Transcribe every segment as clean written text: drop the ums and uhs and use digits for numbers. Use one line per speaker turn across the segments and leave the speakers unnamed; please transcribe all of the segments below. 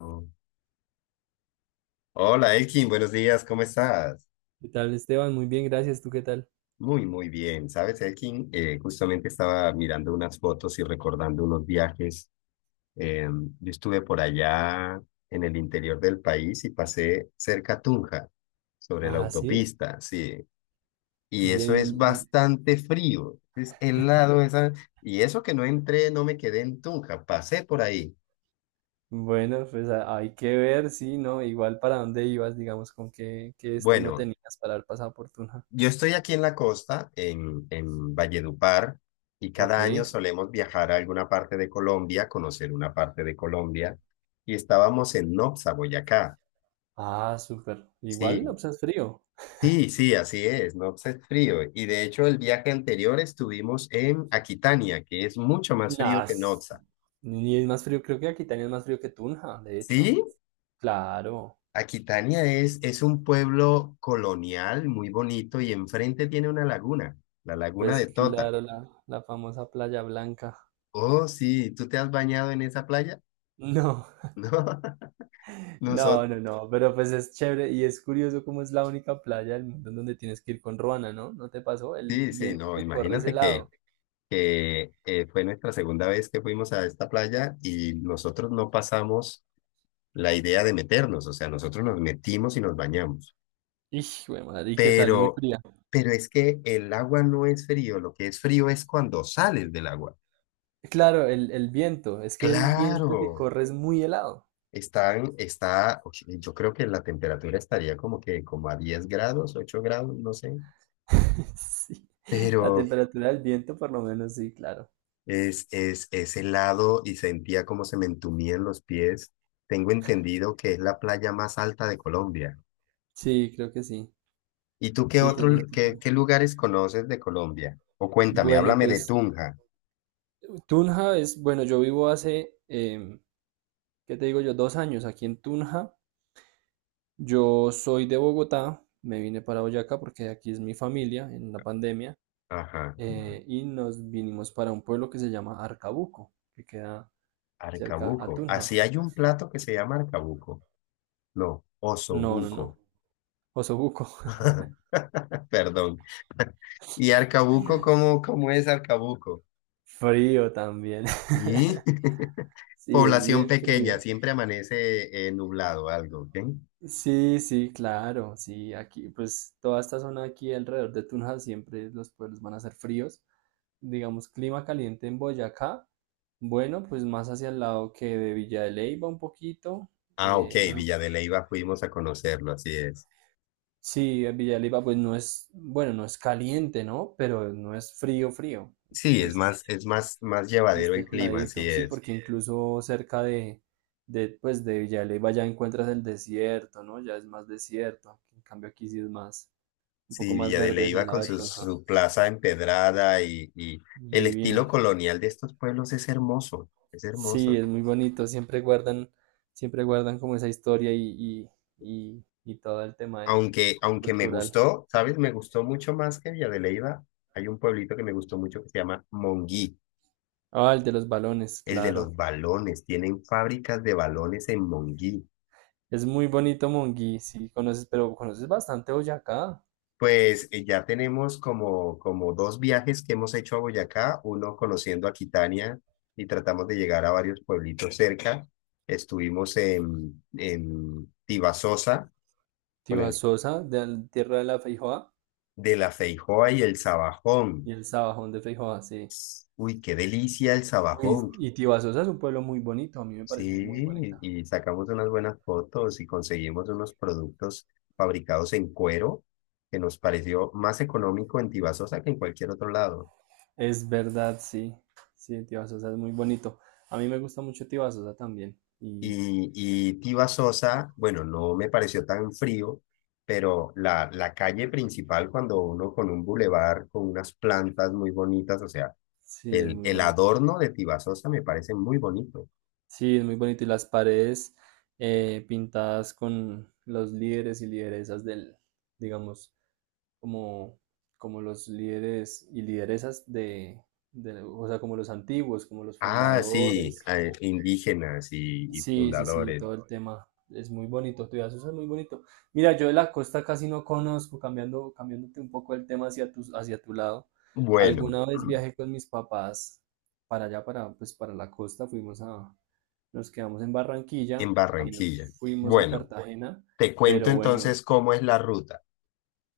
Oh. Hola Elkin, buenos días, ¿cómo estás?
¿Qué tal, Esteban? Muy bien, gracias. ¿Tú qué tal?
Muy, muy bien. ¿Sabes, Elkin? Justamente estaba mirando unas fotos y recordando unos viajes. Eh, yo estuve por allá en el interior del país y pasé cerca a Tunja, sobre la
Ah, sí.
autopista, sí. Y
Bien,
eso es bastante frío, es helado esa. Y eso que no entré, no me quedé en Tunja, pasé por ahí.
bueno, hay que ver, sí, ¿no? Igual para dónde ibas, digamos, qué destino
Bueno,
tenías para el pasado por Tunja.
yo estoy aquí en la costa, en Valledupar, y
Ok.
cada año solemos viajar a alguna parte de Colombia, conocer una parte de Colombia, y estábamos en Nopsa, Boyacá.
Ah, súper. Igual, no,
Sí,
pues es frío.
sí, sí, así es, Nopsa es frío. Y de hecho el viaje anterior estuvimos en Aquitania, que es mucho más
Nah,
frío que
es-
Nopsa.
ni es más frío, creo que aquí también es más frío que Tunja, de hecho.
Sí,
Claro,
Aquitania es un pueblo colonial muy bonito y enfrente tiene una laguna, la laguna
pues
de Tota.
claro, la famosa Playa Blanca.
Oh, sí, ¿tú te has bañado en esa playa?
No.
No,
No,
nosotros,
no, no, pero pues es chévere y es curioso cómo es la única playa del mundo en donde tienes que ir con ruana, ¿no? ¿No te pasó? El
sí, sí,
viento
no,
que corre ese
imagínate
lado.
que fue nuestra segunda vez que fuimos a esta playa y nosotros no pasamos la idea de meternos, o sea, nosotros nos metimos y nos bañamos,
Ix, güey, madre, ¿y qué tal? Muy
pero,
fría.
pero es que el agua no es frío, lo que es frío es cuando sales del agua.
Claro, el viento, es que el viento
Claro,
que corre es muy helado.
oye, yo creo que la temperatura estaría como que como a 10 grados, 8 grados, no sé.
Sí, la
Pero,
temperatura del viento por lo menos sí, claro.
es helado y sentía como se me entumían los pies. Tengo entendido que es la playa más alta de Colombia.
Sí, creo que sí.
¿Y tú qué
Sí, tiene un
otros,
título.
qué lugares conoces de Colombia? O cuéntame,
Bueno,
háblame de
pues
Tunja.
Tunja es, bueno, yo vivo hace, em, ¿qué te digo yo? 2 años aquí en Tunja. Yo soy de Bogotá, me vine para Boyacá porque aquí es mi familia en la pandemia,
Ajá,
y nos vinimos para un pueblo que se llama Arcabuco, que queda cerca a
Arcabuco.
Tunja.
Así hay un plato que se llama Arcabuco. No,
No, no, no,
osobuco.
Osobuco.
Perdón. ¿Y Arcabuco, cómo es Arcabuco?
Frío también.
Y
Sí, es
población
bien frío.
pequeña, siempre amanece nublado algo, ¿ok?
Sí, sí, claro, sí, aquí pues toda esta zona aquí alrededor de Tunja siempre los pueblos van a ser fríos. Digamos, clima caliente en Boyacá, bueno, pues más hacia el lado que de Villa de Leyva un poquito.
Ah, ok,
eh, Ah,
Villa de Leyva fuimos a conocerlo, así es.
sí, en Villa de Leyva pues no es, bueno, no es caliente, ¿no? Pero no es frío, frío.
Sí, es
Entonces es
más,
más
más llevadero el clima,
templadito,
así
sí,
es.
porque sí. Incluso cerca de pues de Villa de Leyva ya encuentras el desierto, ¿no? Ya es más desierto. En cambio aquí sí es más, un poco
Sí,
más. Sí,
Villa de
verde hacia
Leyva
el lado
con
de
su,
Tolja.
su plaza empedrada y el
Divina.
estilo colonial de estos pueblos es hermoso, es
Sí,
hermoso.
es muy bonito. Siempre guardan como esa historia y todo el
Aunque, aunque me
cultural.
gustó, ¿sabes? Me gustó mucho más que Villa de Leyva. Hay un pueblito que me gustó mucho que se llama Monguí,
Ah, el de los balones,
el de
claro.
los balones. Tienen fábricas de balones en Monguí.
Es muy bonito Monguí, sí, conoces, pero conoces bastante Boyacá.
Pues ya tenemos como dos viajes que hemos hecho a Boyacá, uno conociendo Aquitania y tratamos de llegar a varios pueblitos cerca. Estuvimos en Tibasosa con el
Tibasosa, de la tierra de la Feijoa,
de la Feijoa y el
y
Sabajón.
el Sabajón de Feijoa, sí.
Uy, qué delicia el
Uy,
Sabajón.
y Tibasosa es un pueblo muy bonito, a mí me parece muy
Sí,
bonita.
y sacamos unas buenas fotos y conseguimos unos productos fabricados en cuero que nos pareció más económico en Tibasosa que en cualquier otro lado.
Es verdad, sí, sí, Tibasosa es muy bonito. A mí me gusta mucho Tibasosa también, y
Y Tiva Sosa, bueno, no me pareció tan frío, pero la calle principal, cuando uno con un bulevar, con unas plantas muy bonitas, o sea,
sí, es muy
el
bonito.
adorno de Tiva Sosa me parece muy bonito.
Sí, es muy bonito. Y las paredes pintadas con los líderes y lideresas del, digamos, como, como los líderes y lideresas o sea, como los antiguos, como los
Ah, sí,
fundadores, como,
indígenas y
sí, sí, sí,
fundadores.
todo el tema es muy bonito, Tuyazusa es muy bonito. Mira, yo de la costa casi no conozco, cambiando, cambiándote un poco el tema hacia tu lado.
Bueno,
Alguna vez viajé con mis papás para allá, para, pues, para la costa, nos quedamos en Barranquilla,
en
también
Barranquilla.
fuimos a
Bueno,
Cartagena,
te cuento
pero bueno,
entonces cómo es la ruta.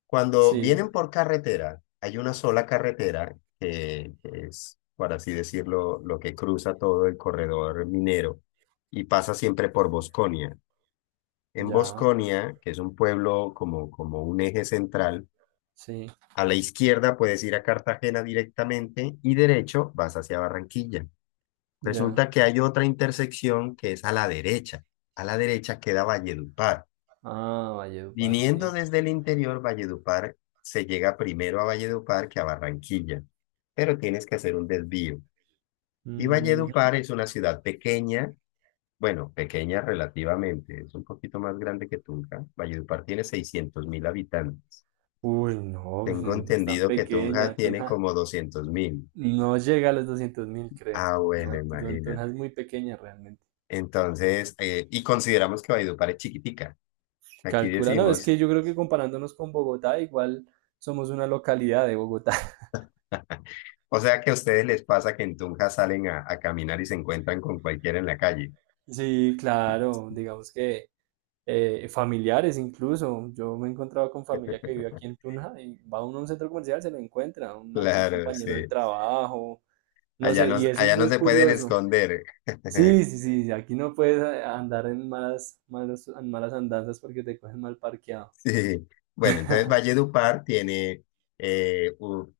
Cuando
sí,
vienen por carretera, hay una sola carretera que es, por así decirlo, lo que cruza todo el corredor minero y pasa siempre por Bosconia. En
ya,
Bosconia, que es un pueblo como, como un eje central,
sí,
a la izquierda puedes ir a Cartagena directamente y derecho vas hacia Barranquilla.
ya.
Resulta que hay otra intersección que es a la derecha. A la derecha queda Valledupar.
Ah, Valledupar,
Viniendo
sí.
desde el interior, Valledupar, se llega primero a Valledupar que a Barranquilla, pero tienes que hacer un desvío. Y
Mm,
Valledupar es una ciudad pequeña, bueno, pequeña relativamente, es un poquito más grande que Tunja. Valledupar tiene 600.000 habitantes.
uy, no, pues,
Tengo
es tan
entendido que Tunja
pequeña, tú
tiene
no.
como 200.000.
No llega a los 200.000, creo.
Ah, bueno,
No,
imagínate.
Tunja es muy pequeña realmente.
Entonces, y consideramos que Valledupar es chiquitica. Aquí
Calcula, no, es
decimos,
que yo creo que comparándonos con Bogotá, igual somos una localidad de Bogotá.
o sea que a ustedes les pasa que en Tunja salen a caminar y se encuentran con cualquiera en la calle.
Sí, claro, digamos que familiares incluso. Yo me he encontrado con familia que vive aquí en Tunja y va uno a un centro comercial, se lo encuentra, un
Claro,
compañero
sí.
del trabajo, no sé, y eso es
Allá no
muy
se pueden
curioso.
esconder.
Sí, sí, sí, sí, aquí no puedes andar en malas andanzas porque te cogen mal parqueado.
Sí. Bueno, entonces Valledupar tiene eh, u-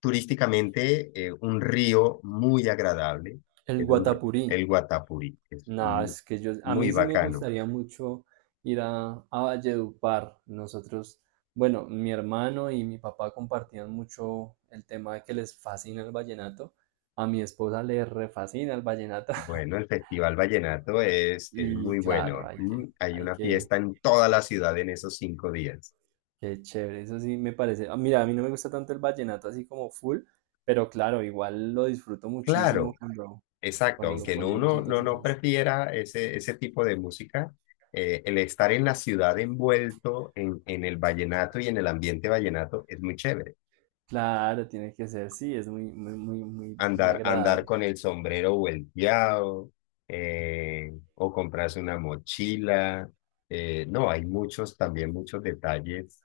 turísticamente un río muy agradable,
El
es
Guatapurí.
el Guatapurí,
No, es que yo, a mí
muy
sí me
bacano.
gustaría mucho ir a Valledupar. Nosotros, bueno, mi hermano y mi papá compartían mucho el tema de que les fascina el vallenato. A mi esposa le refascina el vallenato.
Bueno, el Festival Vallenato es
Y
muy
claro,
bueno. Mm, hay una fiesta en toda la ciudad en esos 5 días.
qué chévere. Eso sí me parece. Mira, a mí no me gusta tanto el vallenato así como full, pero claro, igual lo disfruto muchísimo
Claro. Exacto,
cuando lo
aunque no
ponemos.
uno no, no prefiera ese, ese tipo de música, el estar en la ciudad envuelto en el vallenato y en el ambiente vallenato es muy chévere.
Claro, tiene que ser, sí, es muy, muy, muy, muy, muy
Andar, andar
agradable.
con el sombrero volteado o comprarse una mochila. No, hay muchos también, muchos detalles,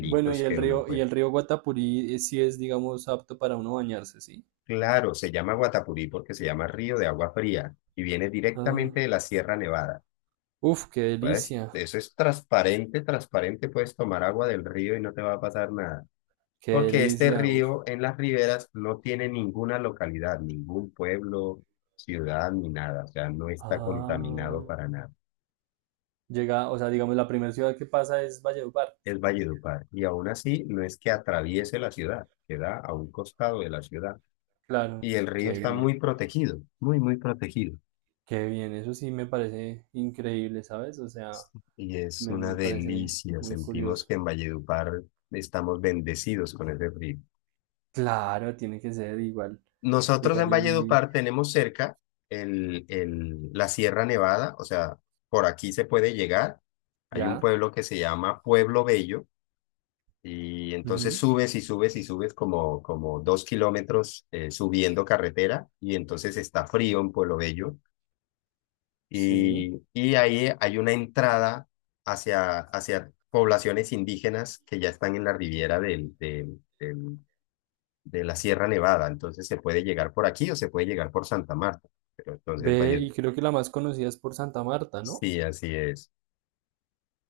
Bueno,
que uno
y
puede.
el río Guatapurí, sí es, digamos, apto para uno bañarse, ¿sí?
Claro, se llama Guatapurí porque se llama río de agua fría y viene
Ah,
directamente de la Sierra Nevada.
uf,
Puedes, eso es transparente, transparente, puedes tomar agua del río y no te va a pasar nada.
qué
Porque este
delicia, uf.
río en las riberas no tiene ninguna localidad, ningún pueblo, ciudad ni nada. O sea, no está contaminado
Ah,
para nada.
llega, o sea, digamos, la primera ciudad que pasa es Valledupar.
Es Valledupar. Y aún así, no es que atraviese la ciudad, queda a un costado de la ciudad.
Claro,
Y el
qué
río está muy
bien,
protegido, muy, muy protegido.
qué bien, eso sí me parece increíble, ¿sabes? O sea,
Y es
me,
una
me parece
delicia.
muy
Sentimos
curioso.
que en Valledupar estamos bendecidos con ese río.
Claro, tiene que ser igual,
Nosotros en
igual es muy,
Valledupar tenemos cerca la Sierra Nevada, o sea, por aquí se puede llegar. Hay un
ya,
pueblo que se llama Pueblo Bello y entonces
ujú,
subes y subes y subes como 2 kilómetros subiendo carretera y entonces está frío en Pueblo Bello
sí.
y ahí hay una entrada hacia, hacia poblaciones indígenas que ya están en la riviera del, del, del de la Sierra Nevada, entonces se puede llegar por aquí o se puede llegar por Santa Marta, pero entonces
Ve,
Valle,
y creo que la más conocida es por Santa Marta, ¿no?
sí, así es.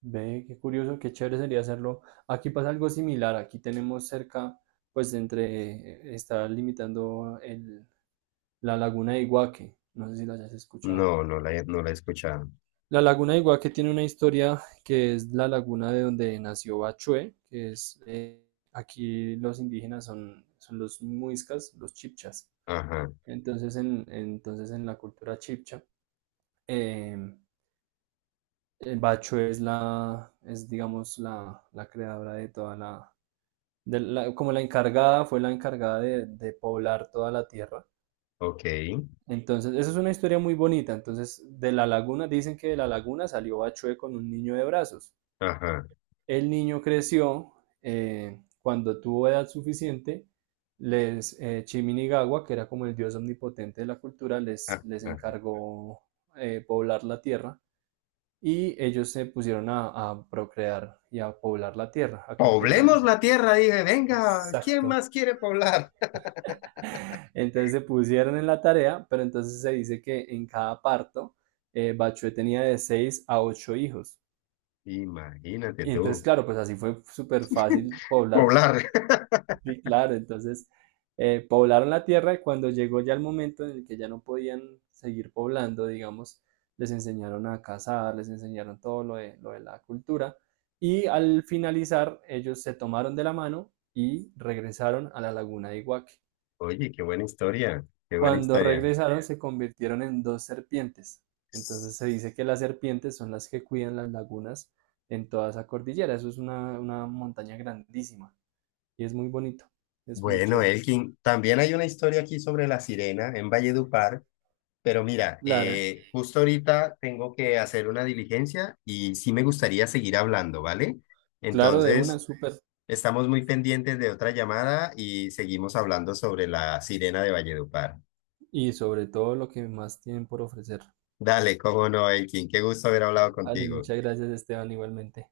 Ve, qué curioso, qué chévere sería hacerlo. Aquí pasa algo similar, aquí tenemos cerca, está limitando el, la laguna de Iguaque, no sé si la hayas
No,
escuchado.
no la he escuchado.
La laguna de Iguaque tiene una historia que es la laguna de donde nació Bachué, que es, aquí los indígenas son, son los muiscas, los chipchas.
Ajá,
Entonces en la cultura chipcha, eh, el Bachué es la, es digamos la creadora de toda la como la encargada, fue la encargada de poblar toda la tierra.
ok,
Entonces, esa es una historia muy bonita. Entonces, de la laguna, dicen que de la laguna salió Bachué con un niño de brazos.
ajá,
El niño creció, cuando tuvo edad suficiente, Chiminigawa, que era como el dios omnipotente de la cultura,
ah,
les
ah.
encargó poblar la tierra y ellos se pusieron a procrear y a poblar la tierra, a cumplir la
Poblemos
misión.
la
que les-
tierra, dije, venga, ¿quién
Exacto.
más quiere poblar?
Entonces se pusieron en la tarea, pero entonces se dice que en cada parto Bachué tenía de 6 a 8 hijos.
Imagínate
Y entonces,
tú,
claro, pues así fue súper fácil poblar.
poblar.
Sí, claro, entonces poblaron la tierra y cuando llegó ya el momento en el que ya no podían seguir poblando, digamos, les enseñaron a cazar, les enseñaron todo lo lo de la cultura y al finalizar ellos se tomaron de la mano y regresaron a la laguna de Iguaque.
Oye, qué buena historia, qué buena
Cuando
historia.
regresaron se convirtieron en dos serpientes. Entonces se dice que las serpientes son las que cuidan las lagunas en toda esa cordillera. Eso es una montaña grandísima y es muy bonito, es muy
Bueno,
chévere.
Elkin, también hay una historia aquí sobre la sirena en Valledupar. Pero mira,
Claro,
justo ahorita tengo que hacer una diligencia y sí me gustaría seguir hablando, ¿vale?
claro, de una
Entonces,
listo, súper pues.
estamos muy pendientes de otra llamada y seguimos hablando sobre la sirena de Valledupar.
Y sobre todo lo que más tienen por ofrecer.
Dale, cómo no, Elkin, qué gusto haber hablado
Vale,
contigo.
muchas gracias Esteban, igualmente.